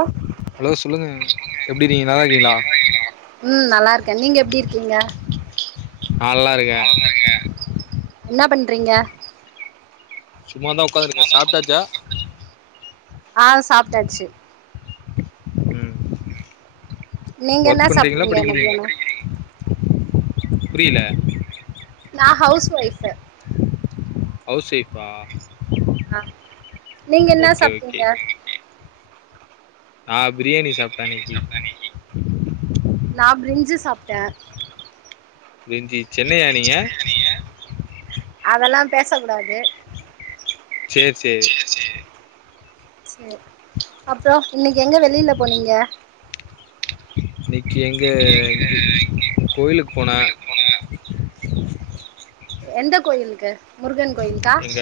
ஆ ம் ஹலோ சொல்லுங்க சொல்லுங்க எப்படி இருக்கீங்க நல்லா எப்டி இருக்கீங்களா இருக்கீங்க ம் நல்லா இருக்கேன் நீங்க எப்டி இருக்கீங்க நா நல்லா இருக்கே என்ன பண்றீங்க சும்மாதான் உட்காந்துருக்கேன் சாப்ட்டாச்சா ஆ சாப்ட்டாச்சு ம் நீங்க என்ன ஒர்க் சாப்ட்டீங்க பண்றீங்களா படிக்கிறீங் புரில நா ஹவுஸ் ஒய்ஃப் ஹவுஸ் ஒய்ஃப்பா நீங்க என்ன ஓகே சாப்ட்டீங்க நான் பிரியாணி சாப்ட்டேன் இன்னைக்கி இன்னிக்கி நான் பிரிஞ்சு சாப்ட்ட பிரிஞ்சி சென்னையா நீங்க அதெல்லாம் பேச கூடாது சேர் சேர் சேர் அப்பறோ இன்னைக்கு எங்க வெளியில போனீங்க இன்னனைக்கி எங்க இங்க கோயிலுக்கு போன எந்த கோயிலுக்கு முருகன் கோயிலுக்கா எங்க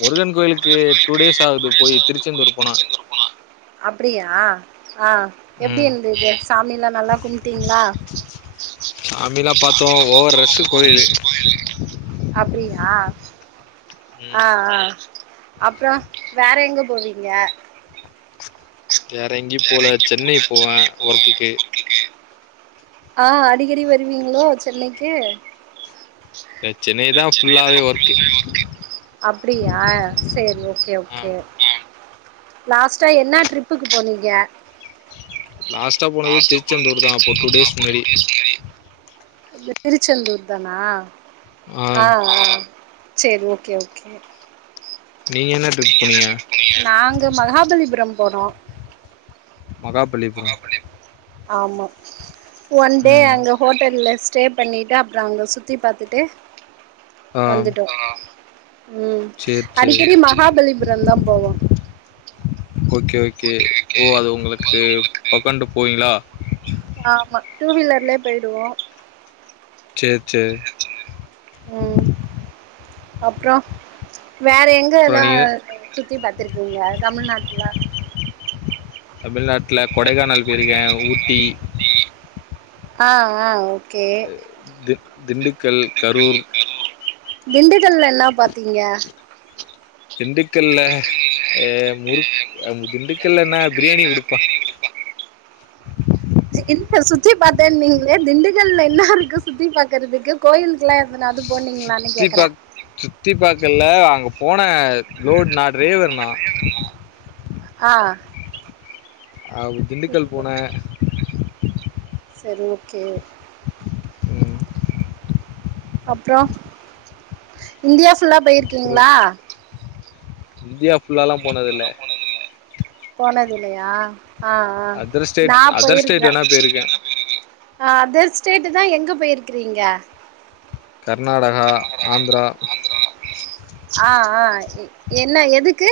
முருகன் கோயிலுக்கு டூ டேஸ் ஆகுது போய் திருச்செந்தூர் போ திருச்செந்தூர் போனா அப்டியா ஆ எப்டி ம் இருந்தது சாமி எல்லாம் நல்லா கும்ட்டீங்களா சாமிலாம் பாத்தோம் ஓவரு ரஸ் கோயிலு அப்டியா ஆ ம் ஆ அப்பறோ வேற எங்க போவீங்க வேற எங்கேயும் வேற போல எங்கயு சென்னை போவேன் போவே ஒர்க்குக்கு ஆ அடிக்கடி வருவீங்களோ சென்னைக்கு இங்க சென்னைதா ஃபுல்லாவே ஒர்க்கு அப்டியா சேர் ஓகே ஆ ஓகே லாஸ்ட்டா என்ன ட்ரிப்புக்கு போனீங்க லாஸ்ட்டா போனது லாஸ்ட்டா திருச்செந்தூர் தா அப்போ டூ டேஸ் முன்னாடி நீங்க திருச்செந்தூர் தானா ஆ ஆ சேர் ஓகே ஓகே நீங்க என்ன ட்ரிப் போனீங்க நாங்க மகாபலிபுரம் போனோம் மகாபலிபுரம் ஆமா ஒன் டே ம் அங்க ஹோட்டல்ல ஸ்டே பண்ணிட்டு அப்றோ அங்க சுத்தி பார்த்துட்டு ஆ வந்துட்டோ ம் சரி சரி அடிக்கடி மகாபலிபுரம் தா போவோ ஓகே ஓகே ஓ அது உங்களுக்கு பக்கண்டு போவீங்களா ஆமா டூவிலர்லே போய்டுவோ சேர் சேர் ம் அப்றோ வேற எங் அப்புறம் கெல்லா நீங்கள் சுத்தி பார்த்திருக்கீங்க தமிழ்நாட்டுல தமிழ்நாட்டுல கொடைக்கானல் போயிருக்கே ஊட்டி ஆ ஆ ஆ கே தி திண்டுக்கல் கரூர் கரூர் திண்டுக்கல்ல என்னா பாத்தீங்க திண்டுக்கல்லஏ முறுக் திண்டுக்கல் என்ன பிரியாணி குடுப்பாங் இல்ல சுத்தி பாத்தேன்னிங்ளே திண்டுக்கல்ல என்னா இருக்கு சுத்தி பாக்குறதுக்கு கோயில்க்குலா எதனாது போனீங்களான்னு சுத்தி கேக்குற பாக் சுத்தி பாக்க இல்ல அங்க போன லோட் நா டிரைவர் நா அ ஆ வு திண்டுக்கல் போன சரி ஓக்கே ம் அப்றோ இந்தியா ஃபுல்லா அப்புறம் போய்ருக்கீங்ளா இந்தியா ஃபுல்லாலா போனதுல்ல போனதுல்லயா அ அ அதர் ஸ்டேட் நா அதர் போயிருக்குற ஸ்டேட் வேணா போயிருக்கேன் அ அதர் ஸ்டேட்டு தா எங்க போய்ருக்குறீங்க கர்நாடகா ஆந்த்ரா அ அ என்ன எதுக்கு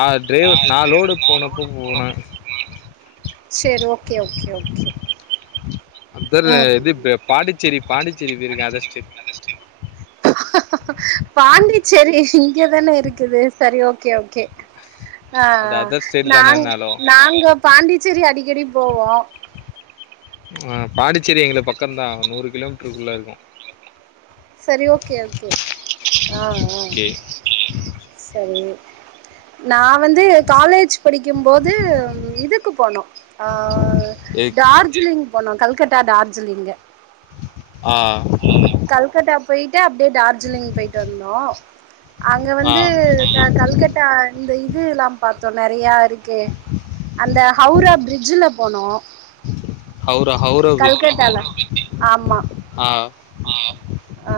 ஆ டிரைவர் நா லோடு போனப்ப போன சேரி ஓகே ஓகே ஓகே அதர் ம் இது பே பாண்டிச்சேரி பாண்டிச்சேரி பேய்ருக்க அதர் ஸ்டேட் பாண்டிச்சேரி இங்கதான இருக்குது சரி ஓகே ஓகே அ அது அ அதர் ஸ்டேட் நாங் தானேனாலும் நாங்க பாண்டிச்சேரி அடிக்கடி போவோ அ பாண்டிச்சேரி எங்ளுக் பக்கந்தா நூறு கிலோமீட்ருக்குள்ள இருக்கு சரி ஓகே ஓகே அ அ ஓகே சரி நா வந்து காலேஜ் படிக்கும்போது இதுக்கு போனோ ஆ டார்ஜிலிங் போனோ கல்கட்டா டார்ஜிலிங்க ஆ கல்கத்தா போயிட்டு அப்டியே டார்ஜிலிங் பெய்ட்டு வந்தோ அங்க ஆ வந்து ரத் கல்கட்டா இந்த இதுலா பாத்தோ நறைய அரி அந்த ஹவுரா பிரிட்ஜ்ல போனோ ஹவுரா ஹவுரா பிரிஜ்ஜி கல்கட்டால ஆமா ஆ ஆ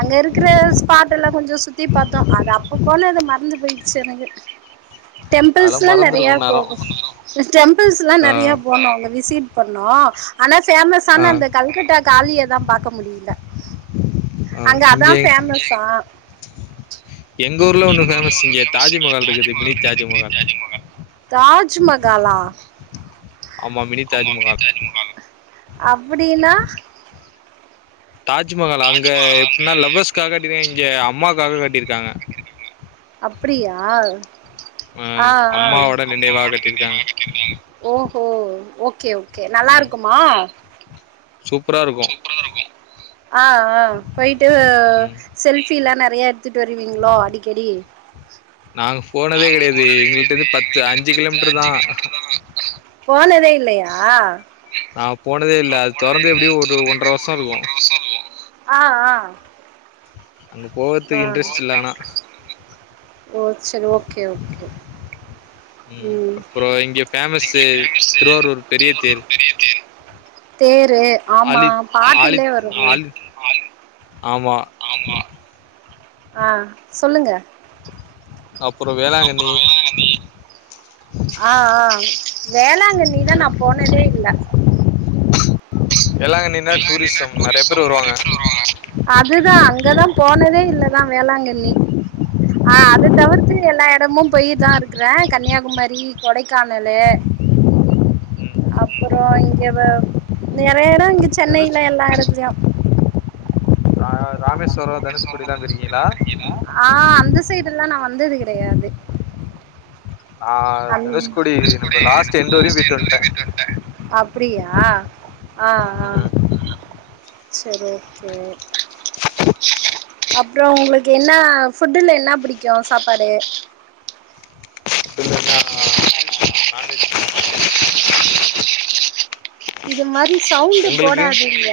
அங்க இருக்குற ஸ்பாட் எல்லா கொஞ்ச சுத்தி பாத்தோ அது போனது மறந்து பெய்ருச்சு எனக்கு அதெல்லாம் டம்பிள்ஸ்லா நெறையா மறந்துருக்கும் நேரம் போகு டெம்பிள்ஸ்லா ஆ நெறையா போனோ அங்க விசிட் பண்ணே ஆனா பேமஸ்ன ஆ அந்த கல்கட்டா காலிய தா பாக்க முடியில ஆ அங்க அதா இங்கே பேமஸ்சா எங்க ஒண்ணு எங் ஊர்ல ஃபேமஸ் ஒன்னு பேமஸ் இங்க தாஜ்மஹால் இருக்குது மினி தாஜிமகால் இருக்குது பெரிய தாஜ்மஹால் த்யாஜிமகா தாஜ்மகாலா ஆமா மினி தாஜ்மஹால் அப்புடினா தாஜ்மஹால் அங்க தாஜ்மஹால் அங்க எப்புன்னா லவ்ஸ்க்காக கட்டின இங்க அம்மாவுக்காக காட்டிருக்காங்க அப்டியா ஆ ஆ அம்மாவோட நினைவாக கட்டியிருக்காங்க ஓஹோ ஓகே ஓகே நல்லாருக்குமா சூப்பராருக்கு அ அ பொய்ட்டு ம் செல்ஃபிலா நெறையா எடுத்துட் வருவீங்ளோ அடிக்கடி நா அங் போனதே நாங்க கடையாது எங்குள்ட்டேந்து பத்து அஞ்சி போனது கிலோமீட்ருதா அஞ்சு கிலோமீட்டர் போனதே இல்லயா நா போனதே இல்லை அது தொறந்து எப்டியு ஒரு ஒன்ற வர்ஷ இருக்கு அ அ அங்க போவற்துக்கு இன்ட்ரஸ்ட் இல்ல ஆனா ஓ செரி ஓக்கே ஓகே ம் அப்றோ இங்க ஃபேமஸ்ஸு திருவாரூர் பெரிய தேர் தேரு ஆமா ஆழித் பாட்டிலே ஆழித் வரு ஆழி ஆமா அ சொல்லுங்க அப்புற வேளாங்கண்ணி அ அ வேளாங்கண்ணில நா போனதே இல்ல எள்ளாங்கண்ணி எள்ளாங்கண்ணினா டூரிஸம் நறைய பேரு வருவாங்க அதுதா அங்கதா போனதே இல்லதா வேளாங்கண்ணி அ அத தவிர்த்து எல்லா இடமு போயி தா இருக்குற கன்னியாகுமரி கொடைக்கானலு அப்புறோ இங்க வ நெறைய எட இங்க தனுஷ் சென்னையில எல்லா எடத்துலயு ராமேஸ்வரோ தனுஷ்கோடில்லா பேய்ருக்கீங்ளா ஆ அந்த சைடுல்லா நா வந்தது கிடையாது நா அந் தனுஷ்கோடி நம்ம அந்த வரையு லாஸ்ட் போயிட்டு எண்டு வரக்கு வந்ட்டே பெய்ட்டு வந்ட்ட அப்டியா அ அ செரி ஓகே அப்றோ உங்ளுக்கு என்னா ஃபுட்டுல என்னா புடிக்கு சாப்பாடு ஃபுட்லனா [inaudible] நான்வெஜ் [inaudible] இது மாரி சவுண்டு உங்களுக்கு போடாதங்க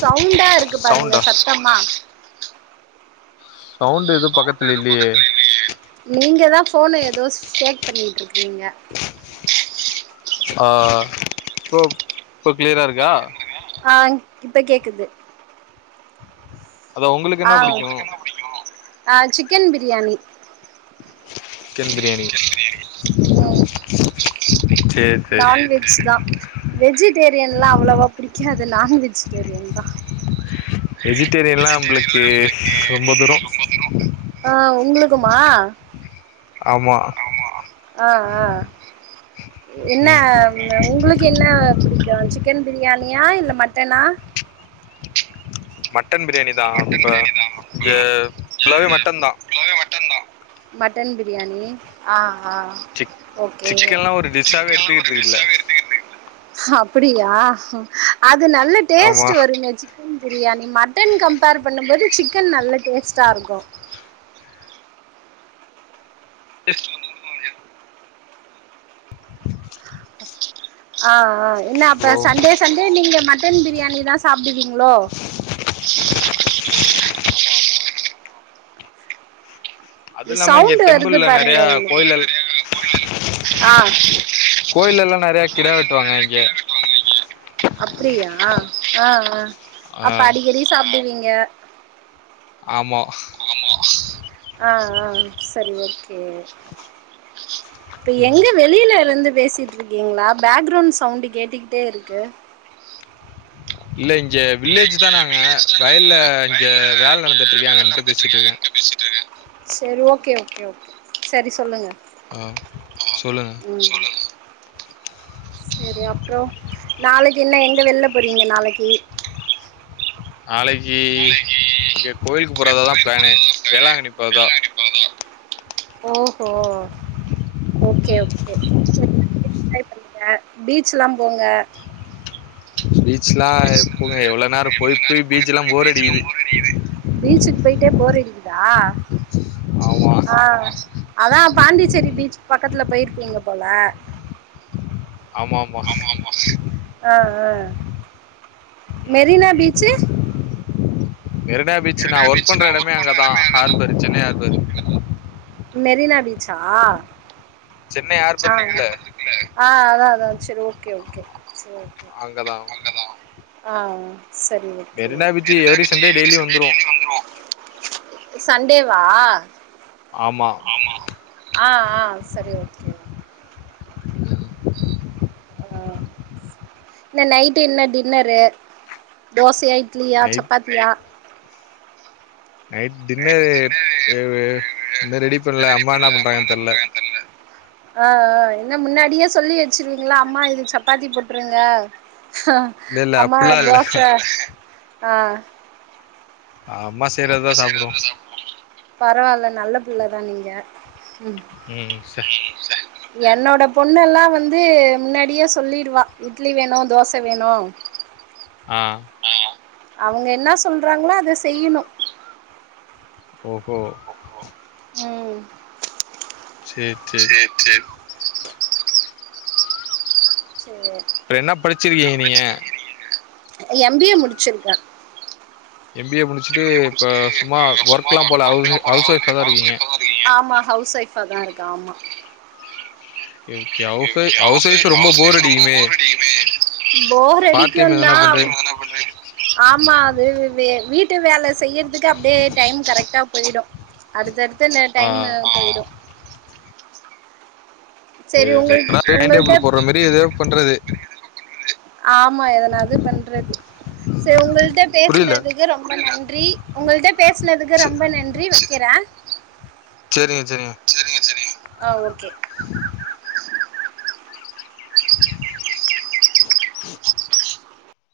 சவுண்டா இருக்கு பாருங்க சவுண்டா சத் தம்மா சவுண்ட் எது பக்கத்ல இல்லியே நீங்க தா ஃபோன எதோ ஷேக் பண்ணிட்ருக்றிங்க ஆ போ இப்போ க்ளியரா இருக்கா ஆ இப்ப கேக்குது அதா உங்களுக்கு ஆ என்ன புடிக்கு உங்களுக்கு என்ன புடிக்கு ஆ சிக்கன் பிரியாணி சிக்கன் பிரியாணி ம் சேரி சேரி நான்வெஜ் தா வெஜிடேரியன்ல்லா அவ்ளவா புடிக்காது நான் வெஜிடேரியன் தா வெஜிடேரியன்லா அம்ப்ளுக்கு ரொம்ப தூரோ அ உங்ளுக்குமா ஆமா அ அ என்ன ம் உங்ளுக் என்ன புடிக்கு சிக்கன் பிரியாணியா இல்ல மட்டனா மட்டன் மட்டன் பிரியாணி தா இப்ப பிரியாணி தா இங்க மேம். ஃபுல்லாவே மட்டன் தா ஃபுல்லாவே மட்டன்தா மட்டன் பிரியாணி அ அ சிக் ஓகே சிக் சிக்கன்லா ஒரு டிஷ்ஷாவே சிக்கன்லா ஒரு எடுத்துக்கிறது டிஷ் இல்ல ஆ வே எடுத்துக்கற்துக் இல்ல அப்புடியா அது நல்ல ஆமா டேஸ்ட்டு வருங்க chicken biryani mutton compare பண்ணும்போது சிக்கன் நல்ல டேஸ்ட் சாருக்கு [unintelligible] ஆ ஆ என்னா அப்ப ஹலோ சண்டேஸ் சண்டே நீங்க மட்டன் பிரியாணி தான் சாப்டுவீங்ளோ உமாமா அத் இது இல்லாம இங்க சவுண்ட் வருது டெம்பிள்ல பாருங்க நெறையா கோயில்லல் ஆ கோயிலல்லா நறையா கிடா வெட்டுவாங்க இங்கே அப்டியா ஆ ஆ ஆ அப் அடிக்கடி சாப்டுவீங்க ஆமா ஆ ஆ சரி ஓக் கே ப்பு ம் எங்கு வேக் வெளிலருந்து பேசிட்ருக்கீங்ளா பேக்ரோண் சவ்ண்டு கேட்டுக்கிட்டே இருக்கு இல்ல இங்கேவ் இல்ல வில்லேஜ்ஜு தா இங்க நாங்க வில்லேஜ் தான் நாங்க, வயல்ல இங்க வேல் நடந்துட்ருக்கு யாங்கன்ட்டு பேசிட்ருக்கே பேசிட்ருக்கே சரி ஓகே ஓகே ஓகே சரி சொல்லுங்க ஆம் சொல்லுங்க சொல்லுங்க சேரி அப்றோ நாளைக்கு என்ன எங்க வெள்ல போறீங்க நாளைக்கி நாளைக்கி நாளைக்கு இங்க கோயில்க்கு போறதா தா ப்ளேனே போறதுதான் பிளானு வேளாங்கண்ணி போற்தா வேளாங்கண்ணி ஓஹோ ஓகே ம் ஓகே செர் ட்ரை பண்ணுங்க பீச்சுல்லா போங்க பீச்லா எப் போங்க எவ்ளோ நேரூ போய் பெய் பீச்சுலாம் போர் அடிக்குது பீச்சுக் போய்ட்டே போர் அடிக்கிதா ஆமா ஆ அதா பாண்டிச்சேரி ம் பீச் பக்கத்துல போய்ர்ப்பீங்க போல ஆமா ஆமா அ அ ம் மெரினா பீச்சு மெரினா பீச்சுனா ஒர்க் பண்ற எடமே அங்கதா எல்லாமே அங்கதான் ஹார்பர் சென்னை ஹார்பர் மெரினா பீச்சா சென்னை ஆ ஹார்பர் இருக்குல்ல ஆ அதா அதா ச்சர் ஓகே ஓகே சேர் அங்கதாம் ஆ சரி okay Marina beach every Sunday daily வந்துருவோ சன்டேவா ஆமா ஆ ஆ சரி ஓகே அ இன்ன நைட்டு என்ன டின்னரு தோசையா இட்லியா நைட் சப்பாத்தியா நைட் டின்னரு ஏவ்ஏ இன்னு ரெடி பண்ல அம்மா என்னாப் பண்றாங்கன் தெர்ல ஆஆ என்ன முன்னாடியே சொல்லி வச்சிருவீங்ளா அம்மா இது சப்பாத்தி பட்ருங்க ஹா இல்ல இல்ல அம்மா அப்பில்லா இல்ல தோச ஆ ஆ அம்மா செய்றதா சாப்புடு பரவால்ல நல்ல பிள்ளதா நீங்க உம் ம்ம் ச என்னோட பொண்ணெல்லா வந்து முன்னாடியே சொல்லிடுவா இட்லி வேணு தோச வேணு ஆ அவுங்க என்ன சொல்றாங்னா அத செய்யுணு ஓஹோ உம் சேரி சேரி சேர் சேர் சேர் அப்பற என்னா படிச்சிருக்கீங்க நீங்க எம் பி ஏ முடிச்சிர்க்க எம் பி‌ ஏ முடிச்சுட்டு இப்ப சும்மா நீங்க ஒர்க்ல்லா போல ஹவுஸ்ஒய்ஃப் ஹவுஸ் ஒய்ஃவ்வாதா இருக்கீங்க ஆம்மா ஹவுஸ்ஒய்ஃப்வாதா இருக்க ஆம்மா okay okay okay house okay house wife housewife ரொம்ப போர் ஹவுஸ்ஒய்ஃப்வ் ரொம்ப அடிக்குமே போர் அடிக்கமே பார்ட் டைம் க்குந்தா எதனா பண்ற ஆம்மா அது வீட்டு வேல செய்யற்துக்கு அப்டே டைம் கரெக்டா பொய்டு அடுத்தடுத்து இந்த ஆ டைம் பொய்டு சரி சேர் சேர் ஆனா உங்களுக்கு டைம் உங்கள்கிட்ட டேபிள்ளு போட்ற மேறி ஏதெ பண்றது ஆம்மா எதனாதுபண்றது சேர் உங்கள்ட்ட புரியல பேசனதுக்கு ரொம்ப நன்றி உங்கள்ட்ட பேசனதுக்கு செ ரொம்ப நன்றி வக்கிறே ஆ சேரிங்க செரிங்க சரிங்க ஆ ஓக்கே